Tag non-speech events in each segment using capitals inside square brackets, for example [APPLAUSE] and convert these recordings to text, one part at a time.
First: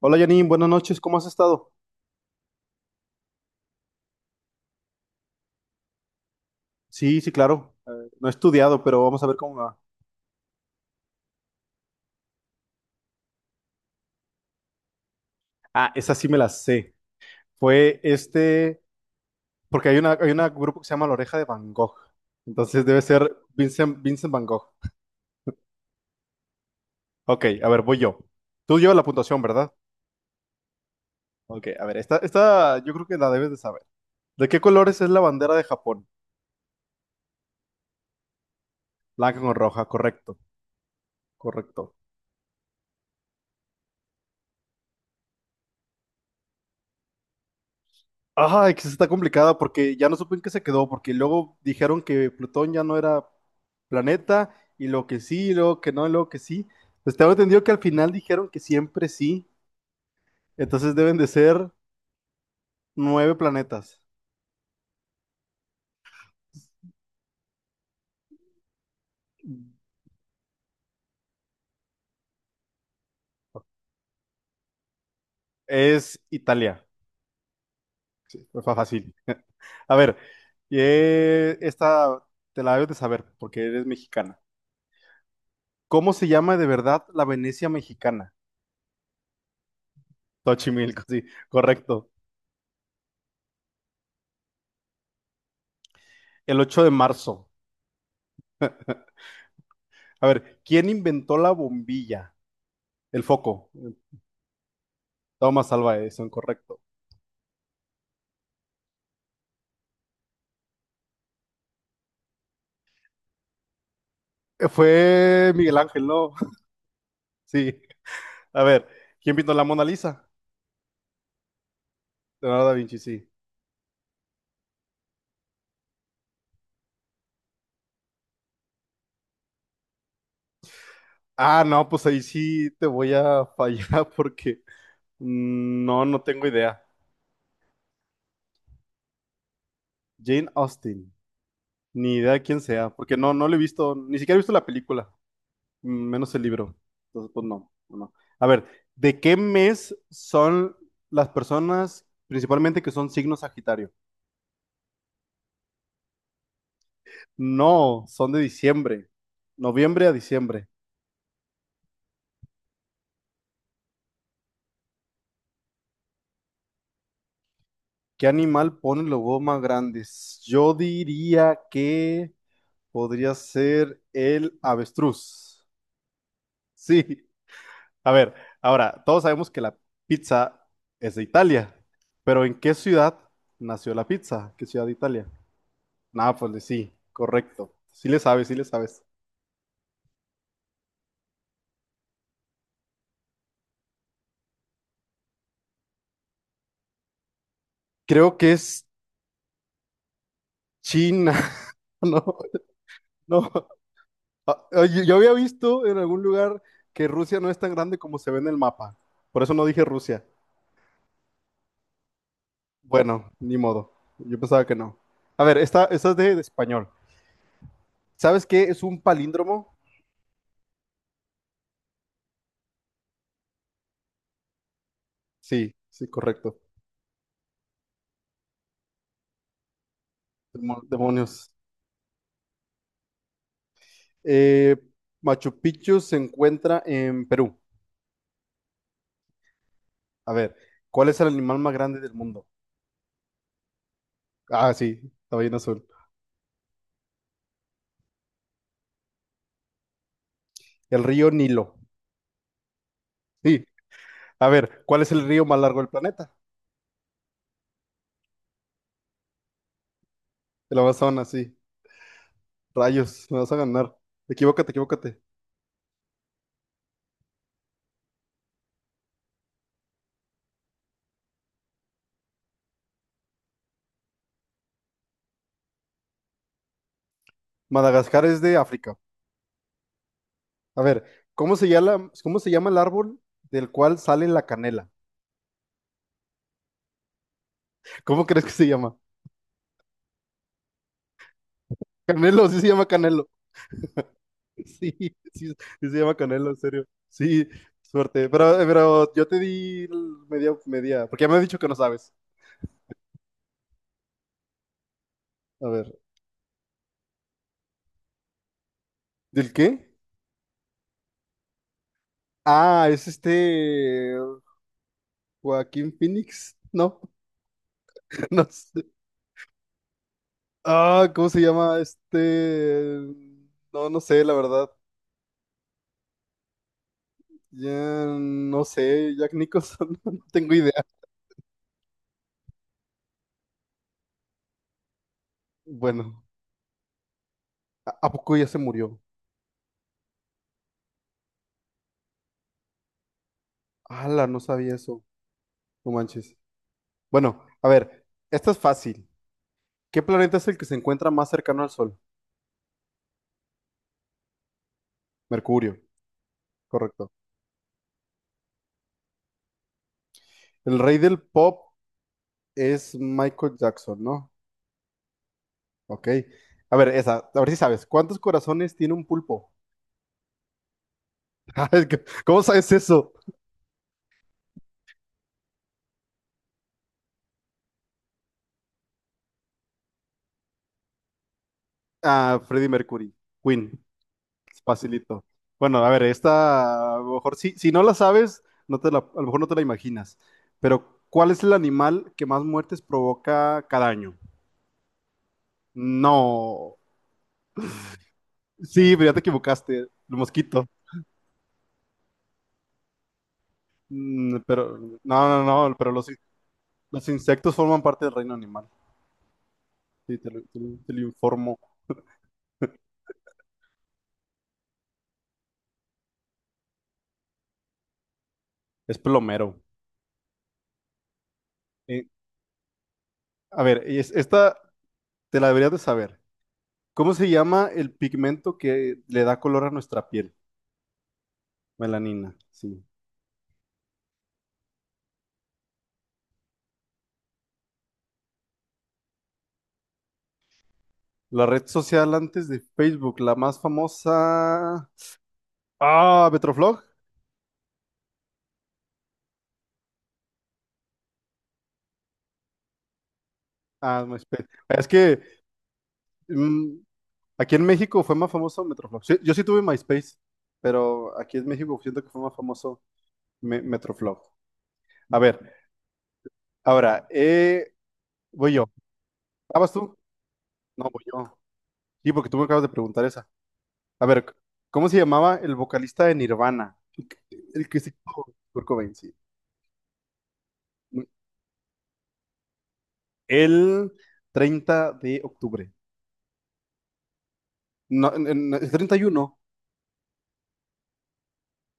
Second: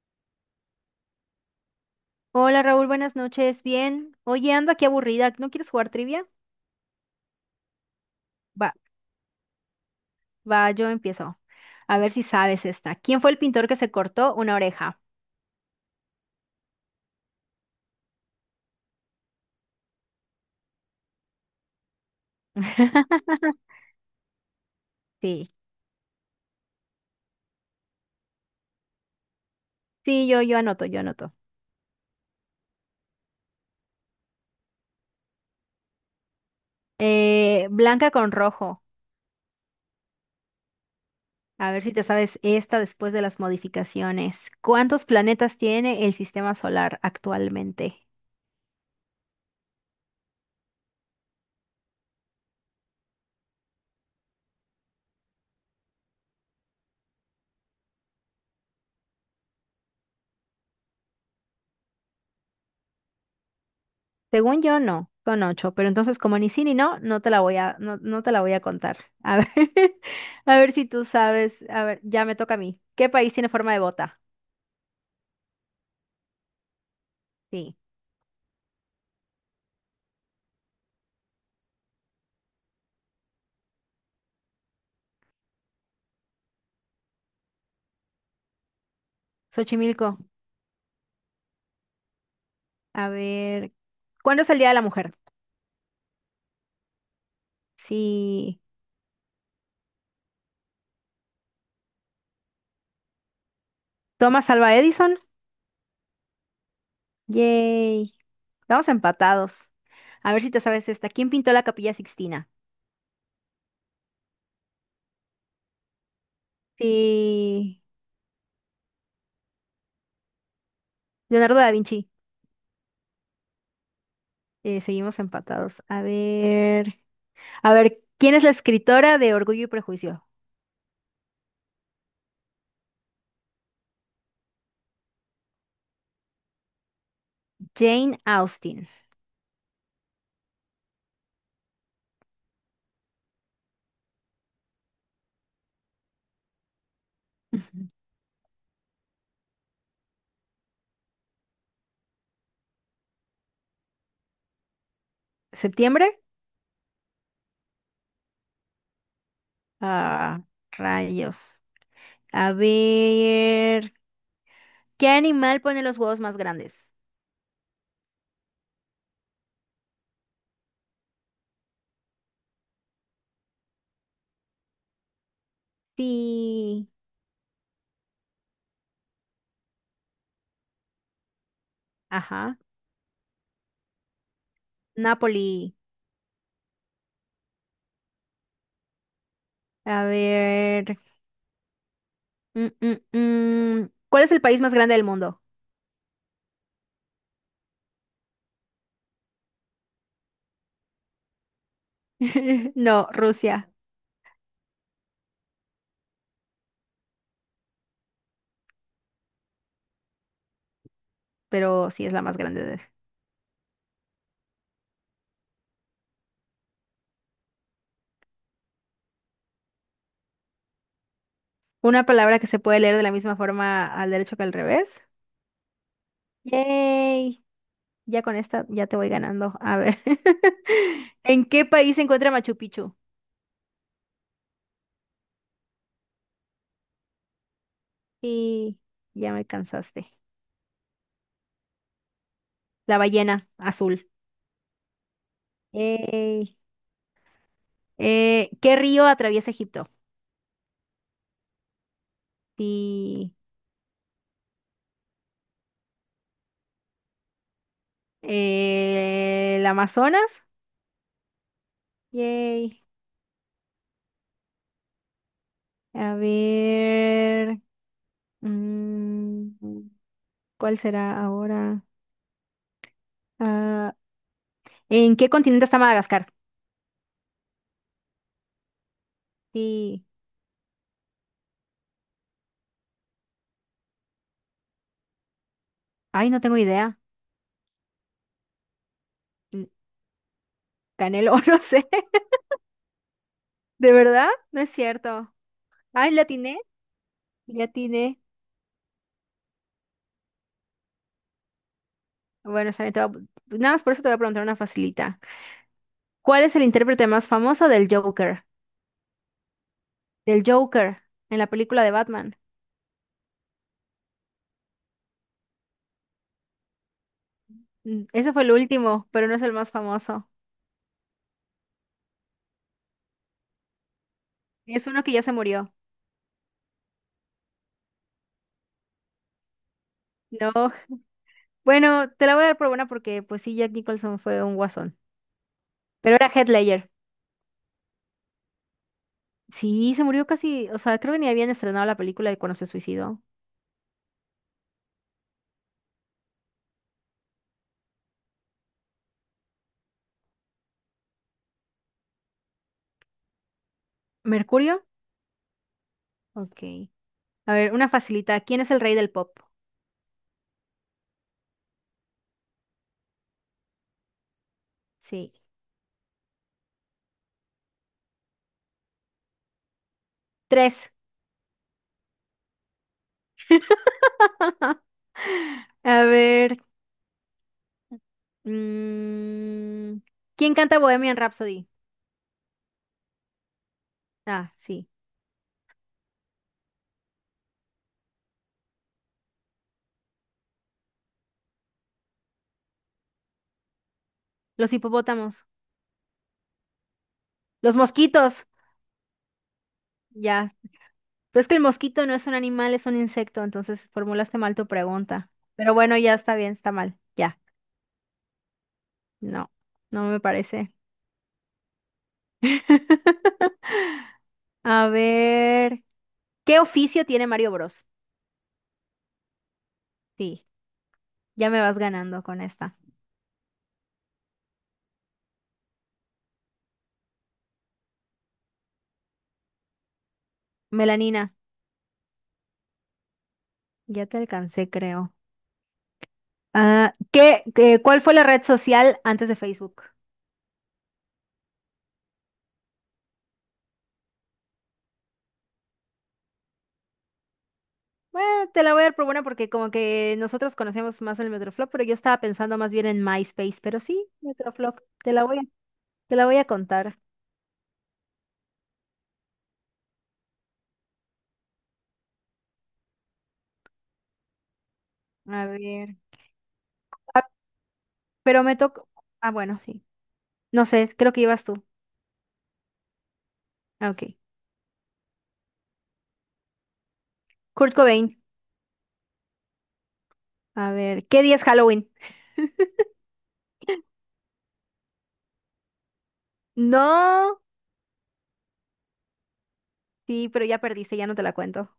Hola Janine, buenas noches, ¿cómo has estado? Hola Raúl, buenas noches. Bien. Oye, ando aquí aburrida. ¿No quieres jugar trivia? Sí, sí, claro. No he Va, estudiado, pero vamos a ver cómo me va. va, yo empiezo. A ver si sabes esta. ¿Quién fue el pintor que se cortó una oreja? Ah, esa sí me la sé. Fue este, Porque hay un grupo que se llama La Oreja de Van Gogh. Entonces debe ser [LAUGHS] Vincent Van Gogh. Sí, Ok, a ver, voy yo. Tú llevas la puntuación, ¿verdad? sí, yo anoto, yo anoto. Ok, a ver, esta yo creo que la debes de saber. ¿De qué colores es la bandera de Japón? Blanca con rojo. Blanca con roja, correcto, A ver si correcto. te sabes esta después de las modificaciones. ¿Cuántos planetas tiene el sistema solar actualmente? Ay, que sí está complicada porque ya no supe en qué se quedó, porque luego dijeron que Plutón ya no era planeta, y lo que sí, y luego que no, y luego que sí. Pues tengo entendido que al final dijeron que siempre sí, entonces deben de ser nueve planetas. Según yo, no, son ocho, pero entonces como ni sí ni no, no te la voy a, no, no te la voy a contar. A ver, [LAUGHS] a ver si tú sabes, a ver, ya me toca a mí. ¿Qué país tiene forma de bota? Es Italia, Sí, fue fácil. A ver, esta te la debes de saber porque eres mexicana. ¿Cómo se llama de verdad la Venecia mexicana? Xochimilco. Xochimilco, sí, correcto. A ver, ¿cuándo es el Día de la Mujer? El 8 de marzo. Sí, A ver, ¿quién inventó la bombilla? El foco. Thomas Alva Edison. Toma salva eso, correcto. Yay, estamos empatados. A ver si te sabes esta. ¿Quién pintó la Capilla Sixtina? Fue Miguel Ángel, ¿no? [LAUGHS] Sí. Sí, A ver, ¿quién pintó la Mona Lisa? Leonardo da Vinci. Leonardo da Vinci, sí. Seguimos empatados. A ver, ¿quién es la escritora de Orgullo y Prejuicio? Ah, no, pues ahí sí te voy a fallar [LAUGHS] porque no, no tengo idea. Jane Austen. Jane Austen, ni idea de quién sea, porque no, no lo he visto, ni siquiera he visto la película, menos el libro. Entonces, pues no, Ujú. no. No. A ver, ¿de qué mes son las personas, principalmente que son signos Sagitario? ¿Septiembre? No, son de diciembre. Noviembre a Ah, diciembre. rayos. A ver, ¿qué animal pone los huevos más grandes? ¿Qué animal pone los huevos más grandes? Yo diría que podría ser el avestruz. Sí, Sí. A ver, ahora, todos sabemos que la pizza es de Italia, pero ajá. ¿en qué ciudad nació la pizza? ¿Qué ciudad de Italia? Napoli. Nápoles, sí, correcto. Sí le sabes, sí le sabes. A ver, mm, mm, ¿cuál es el país más grande del mundo? Creo que es China. [LAUGHS] No, [LAUGHS] No, no. Rusia, Ah, oye, yo había visto en algún lugar que Rusia no es tan grande como se ve en el mapa. Por eso no dije Rusia. pero sí es la más grande de... Bueno, ni modo. Yo pensaba que no. A ver, esta es de español. ¿Sabes qué es un palíndromo? Una palabra que se puede leer de la misma forma al derecho que al revés. Sí, sí, correcto. Yay. Ya con esta ya te voy ganando. A ver. [LAUGHS] ¿En Demonios. qué país se encuentra Machu Picchu? Eh, Machu Picchu se encuentra en Perú. Y ya me cansaste. A ver, ¿cuál es el animal más grande del mundo? La ballena azul. Ah, sí, la ballena azul. Ey. ¿Qué río atraviesa Egipto? El río Nilo. Sí. Sí. A ver, ¿cuál es el río más largo del planeta? ¿El Amazonas? El Amazonas, sí. Yay. Rayos, me vas a ganar. Equivócate, equivócate. A ver. mm, ¿Cuál será ahora? Ah, ¿en qué continente está Madagascar? Madagascar es de África. Sí. A ver, ¿cómo se llama el árbol del cual sale la canela? Ay, no tengo idea. ¿Cómo crees que se llama? N- Canelo, [LAUGHS] no sé. Canelo, sí se llama Canelo. [LAUGHS] ¿De verdad? No es Sí, sí, cierto. sí se Ay, llama la Canelo, en atiné. serio. Sí, La atiné. suerte. Pero yo te di el media, media, porque ya me has dicho que no sabes. Bueno, está bien, te voy a- Nada más por eso te voy a preguntar una facilita. A ver, ¿Cuál es el intérprete más famoso del Joker? ¿del qué? Del Joker en la película de Batman. Ah, es Joaquín Phoenix. No, [LAUGHS] Ese fue no el sé. último, pero no es el más famoso. Ah, ¿cómo se llama este? No, no sé, la verdad. Es uno que ya se murió. Ya no sé, Jack Nicholson, [LAUGHS] no No. tengo idea. [LAUGHS] Bueno, te la voy a dar por buena porque pues sí, Jack Nicholson fue un guasón. Pero Bueno, era Heath Ledger. A poco ya se murió? Sí, se murió casi, o sea, creo que ni habían estrenado la película de cuando se suicidó. Ala, no sabía eso. No manches. Bueno, a ver, esta es fácil. ¿Qué planeta es el que se encuentra más cercano al Sol? ¿Mercurio? Mercurio, Ok. correcto. A ver, una facilita. ¿Quién es el rey del pop? El rey del pop es Michael Jackson, ¿no? Sí. Ok. A ver, esa, a ver si sabes. ¿Cuántos corazones tiene un pulpo? Tres. [LAUGHS] Es ¿cómo sabes eso? [LAUGHS] A ver. mm, ¿Quién canta Bohemian Rhapsody? Ah, Freddie Mercury, Queen. Ah, sí. Facilito. Bueno, a ver, esta, a lo mejor si no la sabes, no te la, a lo mejor no te la imaginas. Pero, ¿cuál es el animal que más muertes provoca cada año? Los hipopótamos. No. Los mosquitos. Sí, pero ya te equivocaste. El Ya. mosquito. Pero es que el mosquito no es un animal, es un insecto, entonces formulaste Mm, mal tu pero, no, pregunta. no, Pero no, pero bueno, ya está bien, está mal. los Ya. insectos forman parte del reino animal. No, no Sí, me parece. Te lo informo. [LAUGHS] A ver, ¿qué oficio tiene Mario Bros? Es plomero. Sí, ya me vas Eh, ganando con esta. a ver, esta te la deberías de saber. ¿Cómo se llama el pigmento que le da color a nuestra piel? Melanina, Melanina, sí. ya te alcancé, creo. Ah, ¿ cuál fue la red social antes de Facebook? La red social antes de Facebook, la más famosa. Ah, Metroflog. Bueno, te la voy a dar por buena porque como que nosotros conocemos más el Metroflog, pero yo estaba pensando más bien en MySpace, pero Ah, sí, MySpace. Metroflog, Es que te la voy a mm, contar. aquí en México fue más famoso Metroflog. Sí, yo sí tuve MySpace, pero aquí en México siento que fue más famoso Metroflog. A ver, A ver. ahora, Ah, pero voy me yo. tocó. Ah, ¿Ah, bueno, vas sí. tú? No No, sé, voy creo que yo. ibas tú. Sí, porque tú me acabas de preguntar esa. Ah, A ok. ver, ¿cómo se llamaba el vocalista de Nirvana? El Kurt que se Cobain. hizo Kurt Cobain, sí. A ver, ¿qué día es Halloween? El 30 de octubre. No. No, es 31. Sí, pero ya perdiste, ya no te la cuento.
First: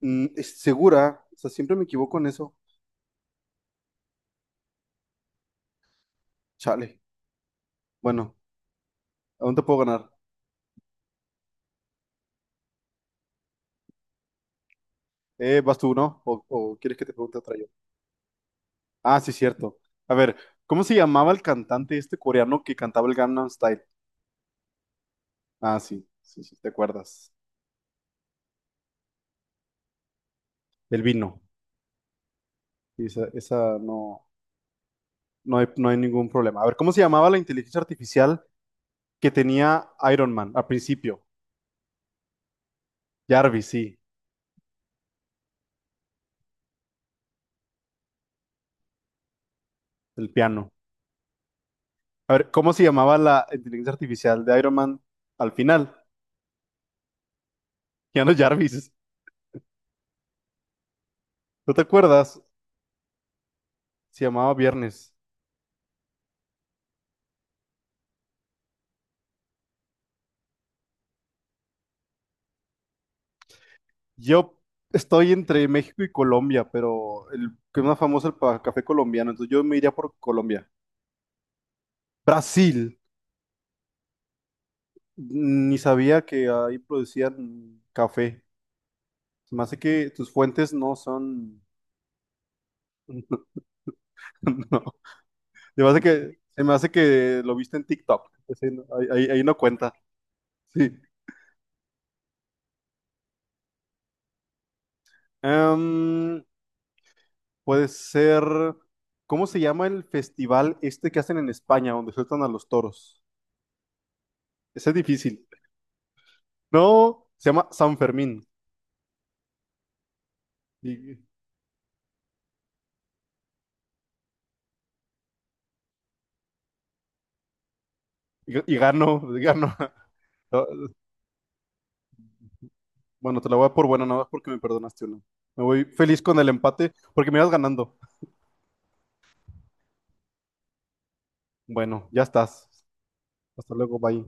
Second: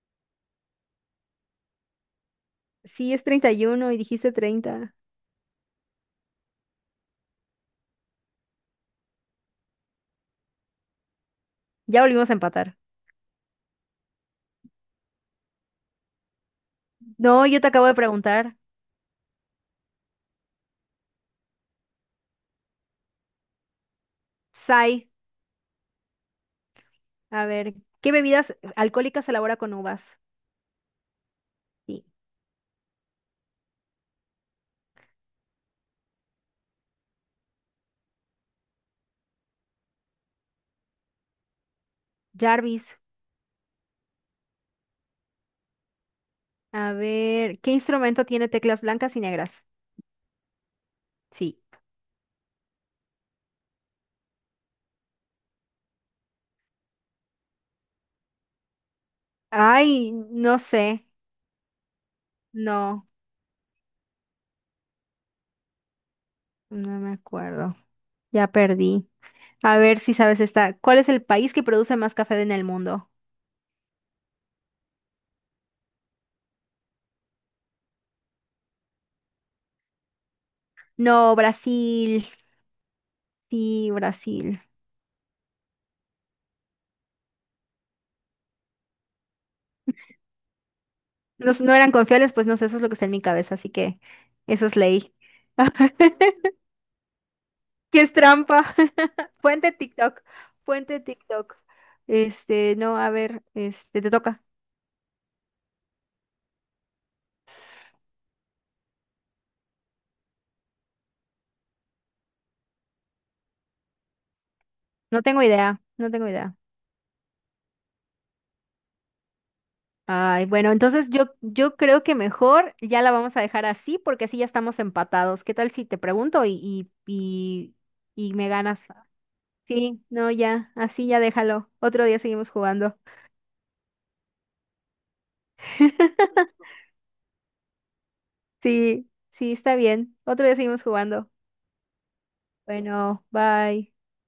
Mm, es segura. O sea, siempre me equivoco en eso. Sí, es 31 y dijiste 30. Chale. Bueno, aún te puedo ganar. Ya volvimos a empatar. ¿Vas tú, no? O quieres que te pregunte No, otra yo yo? te acabo de preguntar. Ah, sí, cierto. A ver, ¿cómo se llamaba el cantante este coreano que cantaba el Gangnam Style? Sai, Ah, sí, sí, sí, te acuerdas. a ver, ¿qué bebidas alcohólicas se elabora con uvas? El vino. Sí. Y esa no, no hay, no hay ningún problema. A ver, ¿cómo se llamaba la inteligencia artificial que tenía Iron Man al principio? Jarvis. Jarvis, sí, A ver, ¿qué instrumento tiene teclas blancas y negras? el piano. Sí. A ver, ¿cómo se llamaba la inteligencia artificial de Iron Man al final? Keanu Jarvis. Ay, no sé. ¿No te acuerdas? No, Se llamaba Viernes. no me acuerdo. Ya perdí. A ver si sabes esta. ¿Cuál es el país que produce más café en el mundo? Yo estoy entre México y Colombia, pero el que es más famoso es el café colombiano, entonces yo me iría por Colombia. No, Brasil. Brasil. Sí, Brasil. Ni sabía que ahí producían café. Se me hace que tus fuentes no No, son... no eran confiables, pues no sé, eso es lo que está en mi cabeza, [LAUGHS] así que eso es No. ley. Se me hace que, [LAUGHS] se me hace que lo viste en ¿Qué es TikTok. Ese trampa? no- [LAUGHS] ahí no Puente cuenta. TikTok. Sí. Puente TikTok. Este, no, a ver, este, te toca. Em, Puede ser, ¿cómo se llama el festival este que hacen en España, donde sueltan a los toros? Ese es No tengo difícil. idea, no tengo idea. No, se llama San Fermín. Ay, bueno, entonces Y, yo, creo que mejor ya la vamos a dejar así porque así ya estamos empatados. ¿Qué tal si te pregunto y me y ganas? gano, y gano. Sí, no, ya, [LAUGHS] así ya déjalo. Otro día seguimos jugando. Bueno, te la voy a dar por buena, nada más porque me perdonaste uno. Me voy feliz con el [LAUGHS] empate porque me ibas ganando. Sí, sí, está bien. Otro día seguimos jugando. Bueno, ya estás. Bueno, Hasta bye. luego, bye.